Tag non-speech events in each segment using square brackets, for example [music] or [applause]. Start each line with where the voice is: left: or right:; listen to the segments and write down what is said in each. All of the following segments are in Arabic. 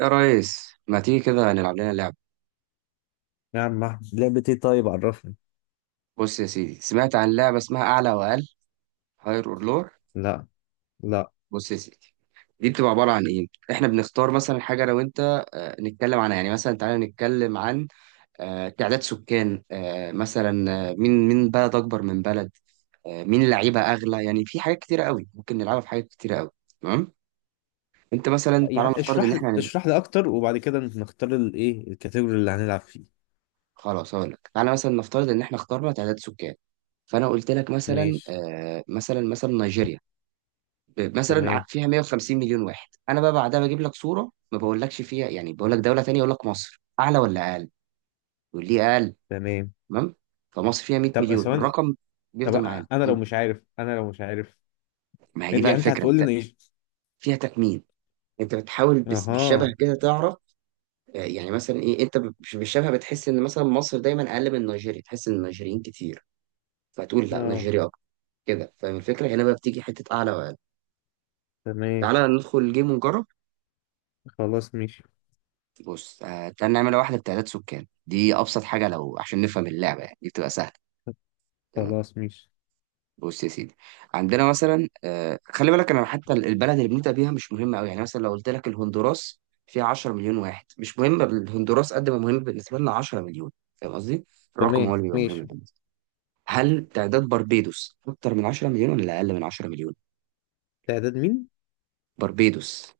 right: يا ريس، ما تيجي كده نلعب لنا لعبة؟
left: يا عم أحمد. لعبة ايه؟ طيب عرفني.
right: بص يا سيدي، سمعت عن لعبة اسمها أعلى وأقل، هاير أور لور.
left: لا. لا.
right: بص يا سيدي، دي بتبقى عبارة عن إيه؟ إحنا بنختار مثلا حاجة أنا وأنت، نتكلم عنها. يعني مثلا تعالى نتكلم عن تعداد سكان، آه، مثلا آه، مين بلد أكبر من بلد، مين لعيبة أغلى. يعني في حاجات كتيرة قوي ممكن نلعبها، في حاجات كتيرة قوي. تمام؟ أنت مثلا تعالى
left: يعني
right: نفترض إن
left: اشرح لي
right: إحنا هنلعب.
left: اشرح لي اكتر وبعد كده نختار الايه الكاتيجوري اللي هنلعب فيه.
right: خلاص هقول لك. تعالى مثلا نفترض إن إحنا اخترنا تعداد سكان، فأنا قلت لك مثلا،
left: ماشي.
right: مثلا نيجيريا،
left: تمام.
right: فيها 150 مليون واحد. انا بقى بعدها بجيب لك صوره، ما بقولكش فيها، يعني بقول لك دوله تانية، اقول لك مصر اعلى ولا اقل. يقول لي اقل.
left: تمام.
right: تمام، فمصر فيها 100
left: طب
right: مليون.
left: ثواني.
right: الرقم
left: طب
right: بيفضل معانا.
left: انا لو مش عارف انا لو مش عارف
right: ما هي دي بقى
left: يعني انت
right: الفكره،
left: هتقول لي
right: انت
left: إن ايش؟
right: فيها تخمين. انت بتحاول بس بالشبه
left: اها.
right: كده تعرف. يعني مثلا ايه، انت مش بالشبه، بتحس ان مثلا مصر دايما اقل من نيجيريا، تحس ان النيجيريين كتير فتقول لا
left: اه.
right: نيجيريا اكتر. كده فاهم الفكره؟ هنا بقى بتيجي حته اعلى واقل.
left: تمام.
right: تعالى ندخل الجيم ونجرب.
left: خلاص ماشي.
right: بص، تعال نعمل واحدة بتعداد سكان، دي أبسط حاجة لو عشان نفهم اللعبة، يعني دي بتبقى سهلة. تمام.
left: خلاص ماشي.
right: بص يا سيدي، عندنا مثلا، خلي بالك أنا حتى البلد اللي بنبدأ بيها مش مهمة أوي. يعني مثلا لو قلت لك الهندوراس فيها 10 مليون واحد، مش مهم الهندوراس قد ما مهم بالنسبة لنا 10 مليون. فاهم قصدي؟ الرقم هو
left: تمام
right: اللي بيبقى مهم
left: ماشي.
right: بالنسبة. هل تعداد بربيدوس أكتر من 10 مليون ولا أقل من 10 مليون؟
left: تعداد مين؟
right: بربيدوس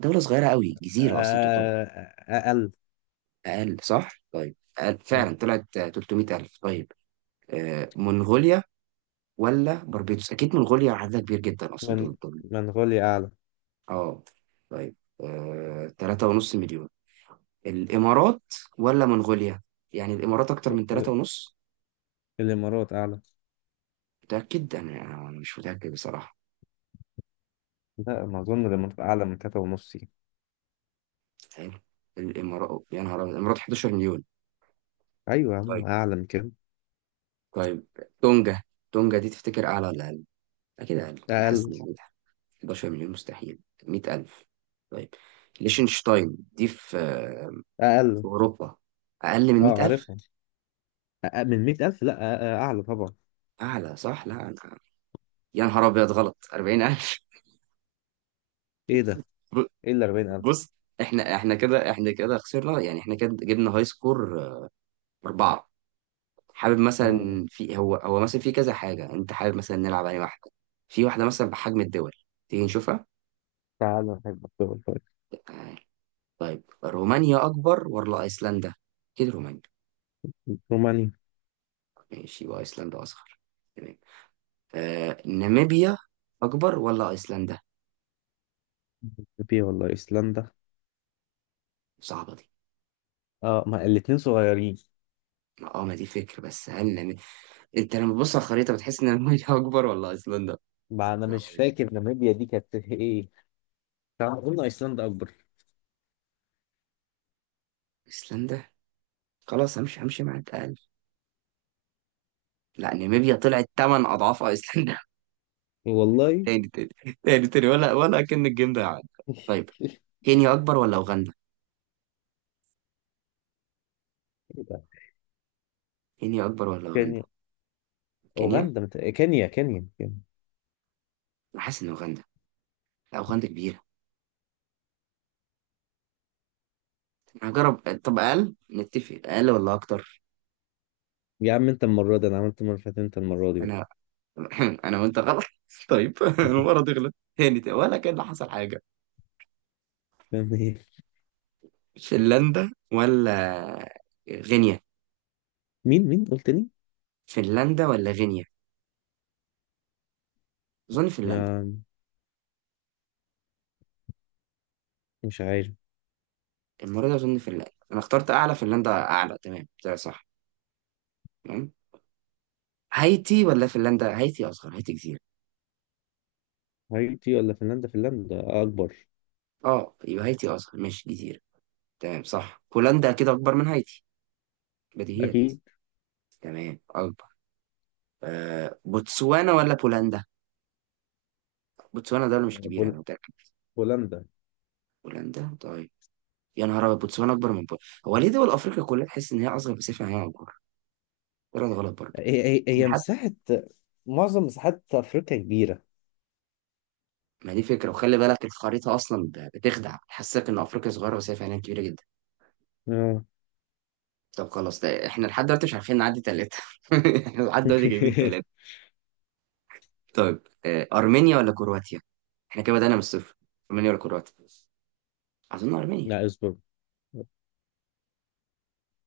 right: دولة صغيرة أوي، جزيرة أصلا تعتبر.
left: آه. اقل.
right: أقل صح؟ طيب أقل
left: م.
right: فعلا طلعت، 300 ألف. طيب، منغوليا ولا بربيتوس؟ اكيد منغوليا عددها كبير جدا اصلا،
left: من
right: دول.
left: منغوليا اعلى.
right: اه طيب، 3.5 مليون. الامارات ولا منغوليا؟ يعني الامارات اكتر من 3.5؟
left: الامارات اعلى.
right: متأكد؟ أنا مش متأكد بصراحة.
left: لا ما اظن الامارات اعلى من تلاتة ونص يعني.
right: حلو، الامارات، يا نهار أبيض، الامارات 11 مليون.
left: ايوه يا عم،
right: طيب
left: اعلى من كده.
right: طيب، تونجا. تونجا دي تفتكر اعلى ولا اقل؟ اكيد اقل. حاسس
left: اقل.
right: ان أقل. 11 مليون مستحيل، 100,000. طيب، ليشنشتاين دي في في
left: اقل.
right: اوروبا. اقل من
left: اه
right: 100,000؟
left: عارفها. أقل من 100,000؟ لا اعلى طبعا.
right: اعلى صح. لا انا، يا نهار ابيض غلط، 40,000.
left: ايه ده؟
right: ب-
left: ايه اللي 40,000؟
right: بص، احنا كده خسرنا، يعني احنا كده جبنا هاي سكور 4. حابب
left: اه
right: مثلا في هو هو مثلا في كذا حاجه، انت حابب مثلا نلعب على واحده؟ في واحده مثلا بحجم الدول، تيجي نشوفها؟
left: تعالى نحب الدول طيب.
right: تعال. طيب رومانيا اكبر ولا ايسلندا؟ اكيد رومانيا.
left: رومانيا.
right: ماشي، وايسلندا اصغر. تمام. آه ناميبيا، اكبر ولا ايسلندا؟
left: ناميبيا ولا ايسلندا؟
right: صعبه دي.
left: اه ما الاتنين صغيرين.
right: اه، ما دي فكره. بس هل انت لما تبص على الخريطة بتحس ان المية [laughs] اكبر ولا ايسلندا؟
left: ما انا مش
right: طبعاً.
left: فاكر ناميبيا دي كانت ايه. تعال قلنا ايسلندا اكبر.
right: ايسلندا، خلاص، همشي مع الأقل. لا، ناميبيا طلعت تمن اضعاف ايسلندا. [laughs]
left: والله.
right: تاني تاني تاني تاني، ولا كأن الجيم ده عدى.
left: [laughs]
right: طيب
left: ايه
right: كينيا اكبر ولا اوغندا؟
left: ده؟
right: كينيا اكبر ولا اوغندا؟
left: كينيا.
right: كينيا؟
left: كينيا كينيا كينيا.
right: انا حاسس ان اوغندا. لا اوغندا كبيرة. انا هجرب. طب اقل، نتفق اقل ولا اكتر؟
left: يا عم انت المره دي، انا عملت المره اللي فاتت، انت المره دي بقى.
right: انا [laughs] انا وانت غلط. [laughs] طيب. [laughs] المرة تغلط، تاني تاني ولا كأن حصل حاجة.
left: [laughs]
right: فنلندا ولا غينيا؟
left: مين قلت لي؟
right: فنلندا ولا غينيا؟ أظن فنلندا.
left: آه، مش عارف.
right: المرة دي أظن فنلندا. أنا اخترت أعلى، فنلندا أعلى. تمام ده صح. تمام. هايتي ولا فنلندا؟ هايتي أصغر، هايتي جزيرة.
left: هايتي ولا فنلندا؟ فنلندا اكبر.
right: أه يبقى هايتي أصغر، ماشي جزيرة. تمام صح، هولندا كده أكبر من هايتي، بديهيات.
left: اكيد.
right: تمام أكبر. آه بوتسوانا ولا بولندا؟ بوتسوانا دولة مش كبيرة، أنا
left: بول...
right: متأكد.
left: بولندا.
right: بولندا. طيب. يا نهار أبيض، بوتسوانا أكبر من بولندا؟ هو ليه دول أفريقيا كلها تحس إن هي أصغر بس هي أكبر؟ ولا ده غلط برضه؟
left: هي هي
right: أنا
left: هي
right: حتى
left: مساحة، معظم مساحات افريقيا كبيرة.
right: ما دي فكرة، وخلي بالك الخريطة أصلا بتخدع، تحسسك إن أفريقيا صغيرة بس هي فعلا كبيرة جدا.
left: اه.
right: طب خلاص، ده احنا لحد دلوقتي مش عارفين نعدي 3. [laughs] احنا لحد دلوقتي جايبين 3.
left: [laughs]
right: طيب، أرمينيا ولا كرواتيا؟ احنا كده بدأنا من الصفر. أرمينيا ولا كرواتيا؟ أظن أرمينيا،
left: لا اصبر،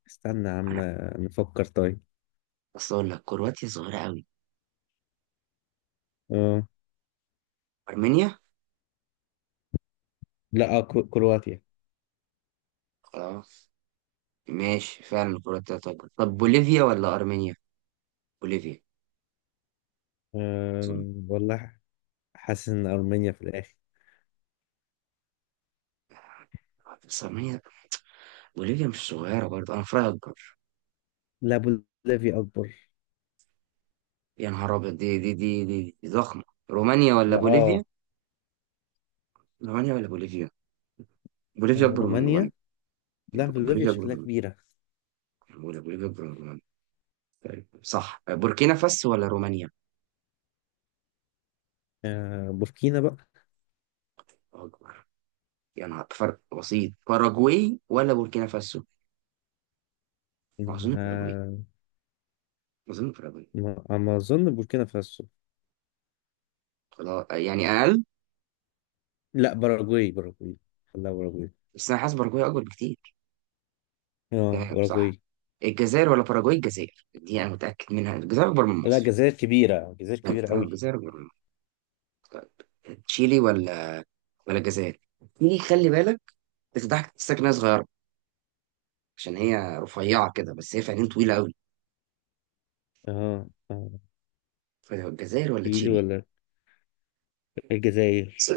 left: استنى يا عم
right: أنا.
left: نفكر. طيب
right: أصل أقول لك كرواتيا صغيرة قوي.
left: اه.
right: أرمينيا؟
left: لا آه، كرواتيا.
right: خلاص. ماشي فعلا كرواتيا. طب طب، بوليفيا ولا أرمينيا؟ بوليفيا أظن.
left: أه والله، حاسس ان ارمينيا في الاخر.
right: بس أرمينيا، بوليفيا مش صغيرة برضه، أنا فراغ أكبر.
left: لا بوليفيا اكبر.
right: يا نهار أبيض، دي ضخمة. رومانيا ولا
left: لا
right: بوليفيا؟
left: اه
right: رومانيا ولا بوليفيا؟ بوليفيا
left: آه،
right: أكبر من رومانيا.
left: رومانيا. لا بوليفيا
right: بوليفيا أكبر
left: شكلها
right: من
left: كبيرة.
right: رومانيا. بوليفيا أكبر من رومانيا. طيب صح. بوركينا فاسو ولا رومانيا؟
left: أه بوركينا بقى.
right: الله أكبر. يا نهار، فرق بسيط. باراجواي ولا بوركينا فاسو؟ أظن باراجواي.
left: أه
right: أظن باراجواي.
left: ما اظن بوركينا فاسو.
right: خلاص، يعني أقل.
left: لا باراجواي باراجواي. لا باراجواي.
right: بس أنا حاسس باراجواي أكبر بكتير.
left: اه
right: تمام صح.
left: باراجواي.
right: الجزائر ولا باراجواي؟ الجزائر دي أنا متأكد منها، الجزائر أكبر من
left: لا
right: مصر.
left: جزائر كبيرة، جزائر كبيرة قوي.
right: الجزائر أكبر من مصر. طيب تشيلي ولا الجزائر؟ تشيلي، خلي بالك، بتضحك، تحسسك إنها صغيرة عشان هي رفيعة كده، بس هي فعليا طويلة أوي.
left: اه. اه.
right: فالجزائر ولا
left: تشيلي
right: تشيلي؟
left: ولا الجزائر؟
right: صح.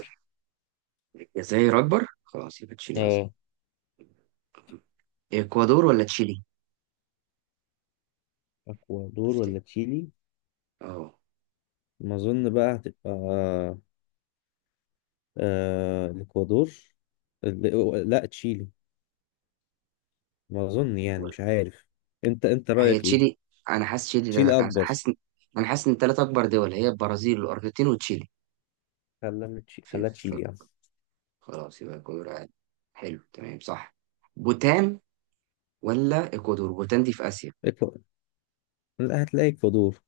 right: الجزائر أكبر؟ خلاص يبقى تشيلي أصغر.
left: اه.
right: اكوادور ولا تشيلي؟
left: اكوادور
right: تفتكر؟
left: ولا تشيلي؟
right: اه.
left: ما اظن بقى هتبقى آه الاكوادور. لا تشيلي. ما اظن يعني،
right: ولا-
left: مش عارف. انت
right: هي
left: رايك ايه؟
right: تشيلي، انا حاسس تشيلي.
left: تشيلي
right: انا
left: اكبر.
right: حاسس انا حاسس ان الثلاث اكبر دول هي البرازيل والارجنتين وتشيلي.
left: خلنا
right: في
left: خلها
right: في-
left: تشيلي يعني.
right: خلاص يبقى اكوادور عادي. حلو تمام صح. بوتان ولا اكوادور؟ بوتان دي في اسيا.
left: إكوا- لا هتلاقي اكوادور.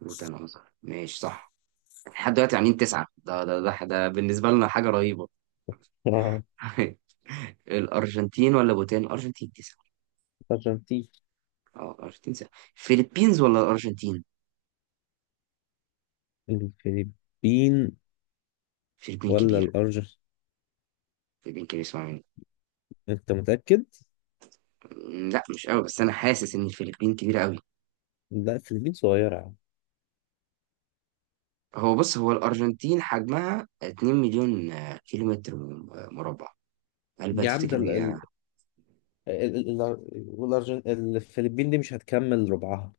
right: بوتان اصغر، ماشي صح. لحد دلوقتي عاملين 9، ده بالنسبة لنا حاجة رهيبة.
left: اه
right: [laughs] الأرجنتين ولا بوتان؟ الأرجنتين 9.
left: الارجنتين.
right: اه الارجنتين سهل. فيلبينز ولا الأرجنتين؟
left: الفلبين
right: فيلبين
left: ولا
right: كبيرة.
left: الارجنتين؟
right: يمكن يسمع مني.
left: انت متأكد؟
right: لا مش قوي، بس انا حاسس ان الفلبين كبيره قوي.
left: لا الفلبين صغيرة يا عم.
right: هو بص، الارجنتين حجمها 2 مليون كيلومتر مربع. هل بقى
left: يا عم ده
right: تفتكر هي؟
left: الفلبين دي مش هتكمل ربعها.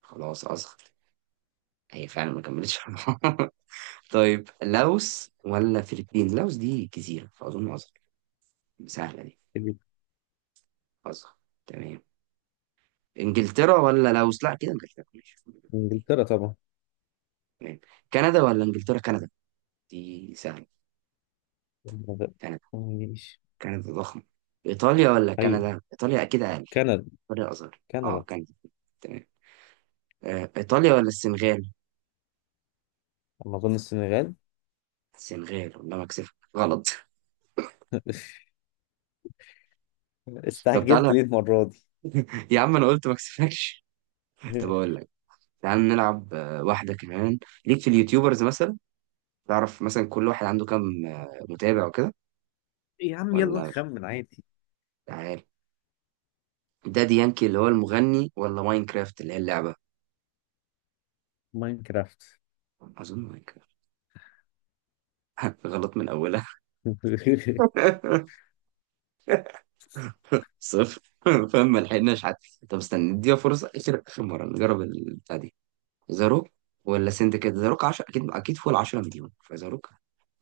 right: خلاص اصغر، هي فعلا ما كملتش. [laughs] طيب لاوس ولا فلبين؟ لاوس دي جزيره فاظن اصغر. سهله دي. اصغر. تمام. انجلترا ولا لاوس؟ لا كده انجلترا، ماشي.
left: انجلترا طبعا.
right: تمام. كندا ولا انجلترا؟ كندا دي سهله. كندا.
left: ماشي.
right: كندا ضخمة. إيطاليا ولا
left: ايوه
right: كندا؟ إيطاليا أكيد أقل.
left: كندا.
right: إيطاليا أصغر، أه
left: كندا.
right: كندا. تمام، إيطاليا ولا السنغال؟
left: اما اظن السنغال.
right: السنغال. والله ما أكسفك، غلط. [laughs] طب
left: استعجلت
right: تعالى،
left: ليه المرة دي؟
right: يا عم أنا قلت ما أكسفكش. [laughs] طب أقول لك، تعال نلعب واحدة كمان. ليك في اليوتيوبرز مثلا، تعرف مثلا كل واحد عنده كام متابع وكده
left: يا عم يلا
right: ولا مش؟
left: نخمن عادي.
right: تعال، دادي يانكي اللي هو المغني ولا ماينكرافت اللي هي اللعبة؟
left: ماينكرافت.
right: أظن ماينكرافت. [laughs] غلط من أولها.
left: [laughs]
right: [laughs] 0. [laughs] فاهم؟ ما لحقناش حتى. طب استنى، نديها فرصه. اخر اخر مره نجرب البتاع دي. زاروك ولا سندكات؟ زاروك 10، اكيد اكيد فوق ال 10 مليون فزاروك.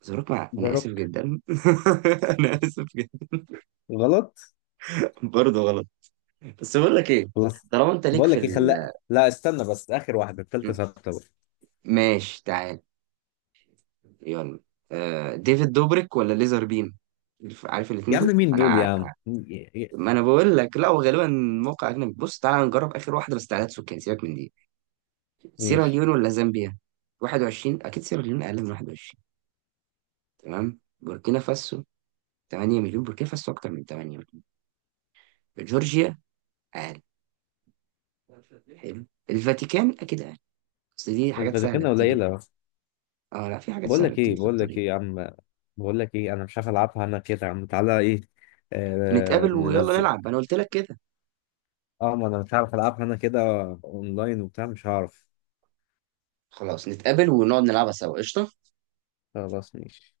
right: زاروك مع...
left: ذا
right: انا اسف
left: روك.
right: جدا. [laughs] انا اسف جدا.
left: غلط.
right: برضه غلط. بس بقول لك ايه،
left: خلاص.
right: طالما انت ليك
left: بقول
right: في
left: لك ايه
right: ال...
left: خلاق، لا استنى بس اخر واحدة التالتة ثابتة بقى.
right: ماشي تعال، يلا. آه، ديفيد دوبريك ولا ليزر بيم؟ عارف
left: يا
right: الاتنين
left: عم
right: دول
left: مين دول يا
right: انا.
left: عم
right: ما انا بقول لك لا، هو غالبا موقع اجنبي. بص تعالى نجرب اخر واحده بس. تعالى سكان، سيبك من دي.
left: ماشي.
right: سيراليون ولا زامبيا؟ 21. اكيد سيراليون اقل من 21. تمام. بوركينا فاسو، 8 مليون. بوركينا فاسو اكتر من 8 مليون. جورجيا. اقل. حلو. الفاتيكان اكيد اقل. بس دي حاجات سهله
left: الفاتيكان
right: بتيجي.
left: قليلة.
right: اه لا، في حاجات
left: بقول
right: سهله
left: لك
right: بتيجي
left: ايه
right: في
left: بقول لك
right: الطريق.
left: ايه يا عم، بقول لك ايه، انا مش عارف العبها انا كده. يا عم تعالى ايه آه
right: نتقابل ويلا
left: ننزل.
right: نلعب، انا قلت لك كده.
left: اه ما انا مش عارف العبها انا كده اونلاين وبتاع، مش هعرف.
right: خلاص نتقابل ونقعد نلعبها سوا، قشطه.
left: خلاص ماشي.